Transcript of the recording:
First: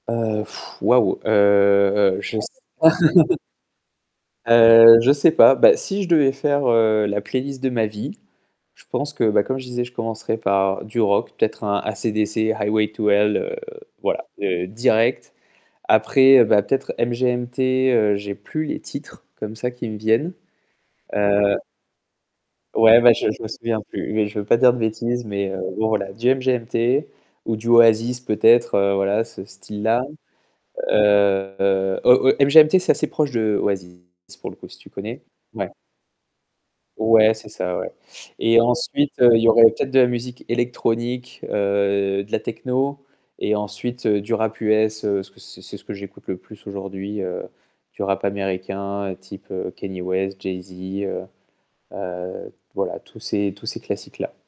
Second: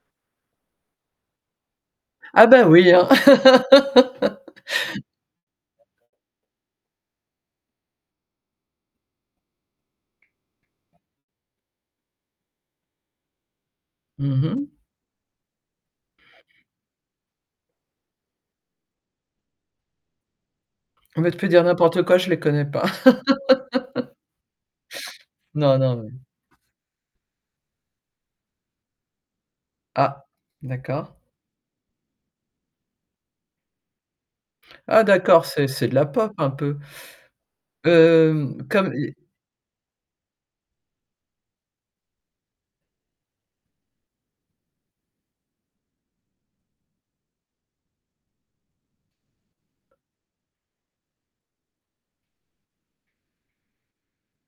Heu, wouah, heu, je Ah, s bah oui, hein. Heu, he sais pas. Bah, si je devais faire, heu, la playlist de ma vie, je pense que, bah, comme je disais, je commencerais par du rock, peut-être un AC/DC, Highway to Hell, heu, voilà, Mmh mh. direct. Après, bah, peut-être MGMT, heu, j'ai plus les titres comme ça qui me viennent. Bah, tu peux Heu dire n'importe quoi, je les connais pas. ouais, ben, je je me souviens plus, mais je veux pas dire de bêtises, mais, heu, Non, bon non mais voilà, du MGMT ou du Oasis peut-être, heu, voilà, ce style-là. Ah d'accord. Heu heu, MGMT c'est assez proche de Oasis pour le coup, si tu Ah connais. d'accord, c'est Ouais c'est de la pop un peu? ouais, c'est ça ouais et Hem, comme ensuite, l heu, il y aurait peut-être de la musique électronique, heu, de la techno et ensuite du rap US, heu, parce que c'est ce que j'écoute le plus aujourd'hui, heu, du rap américain type Kanye West, Jay Z, heu heu, voilà, tous ces tous ces classiques-là.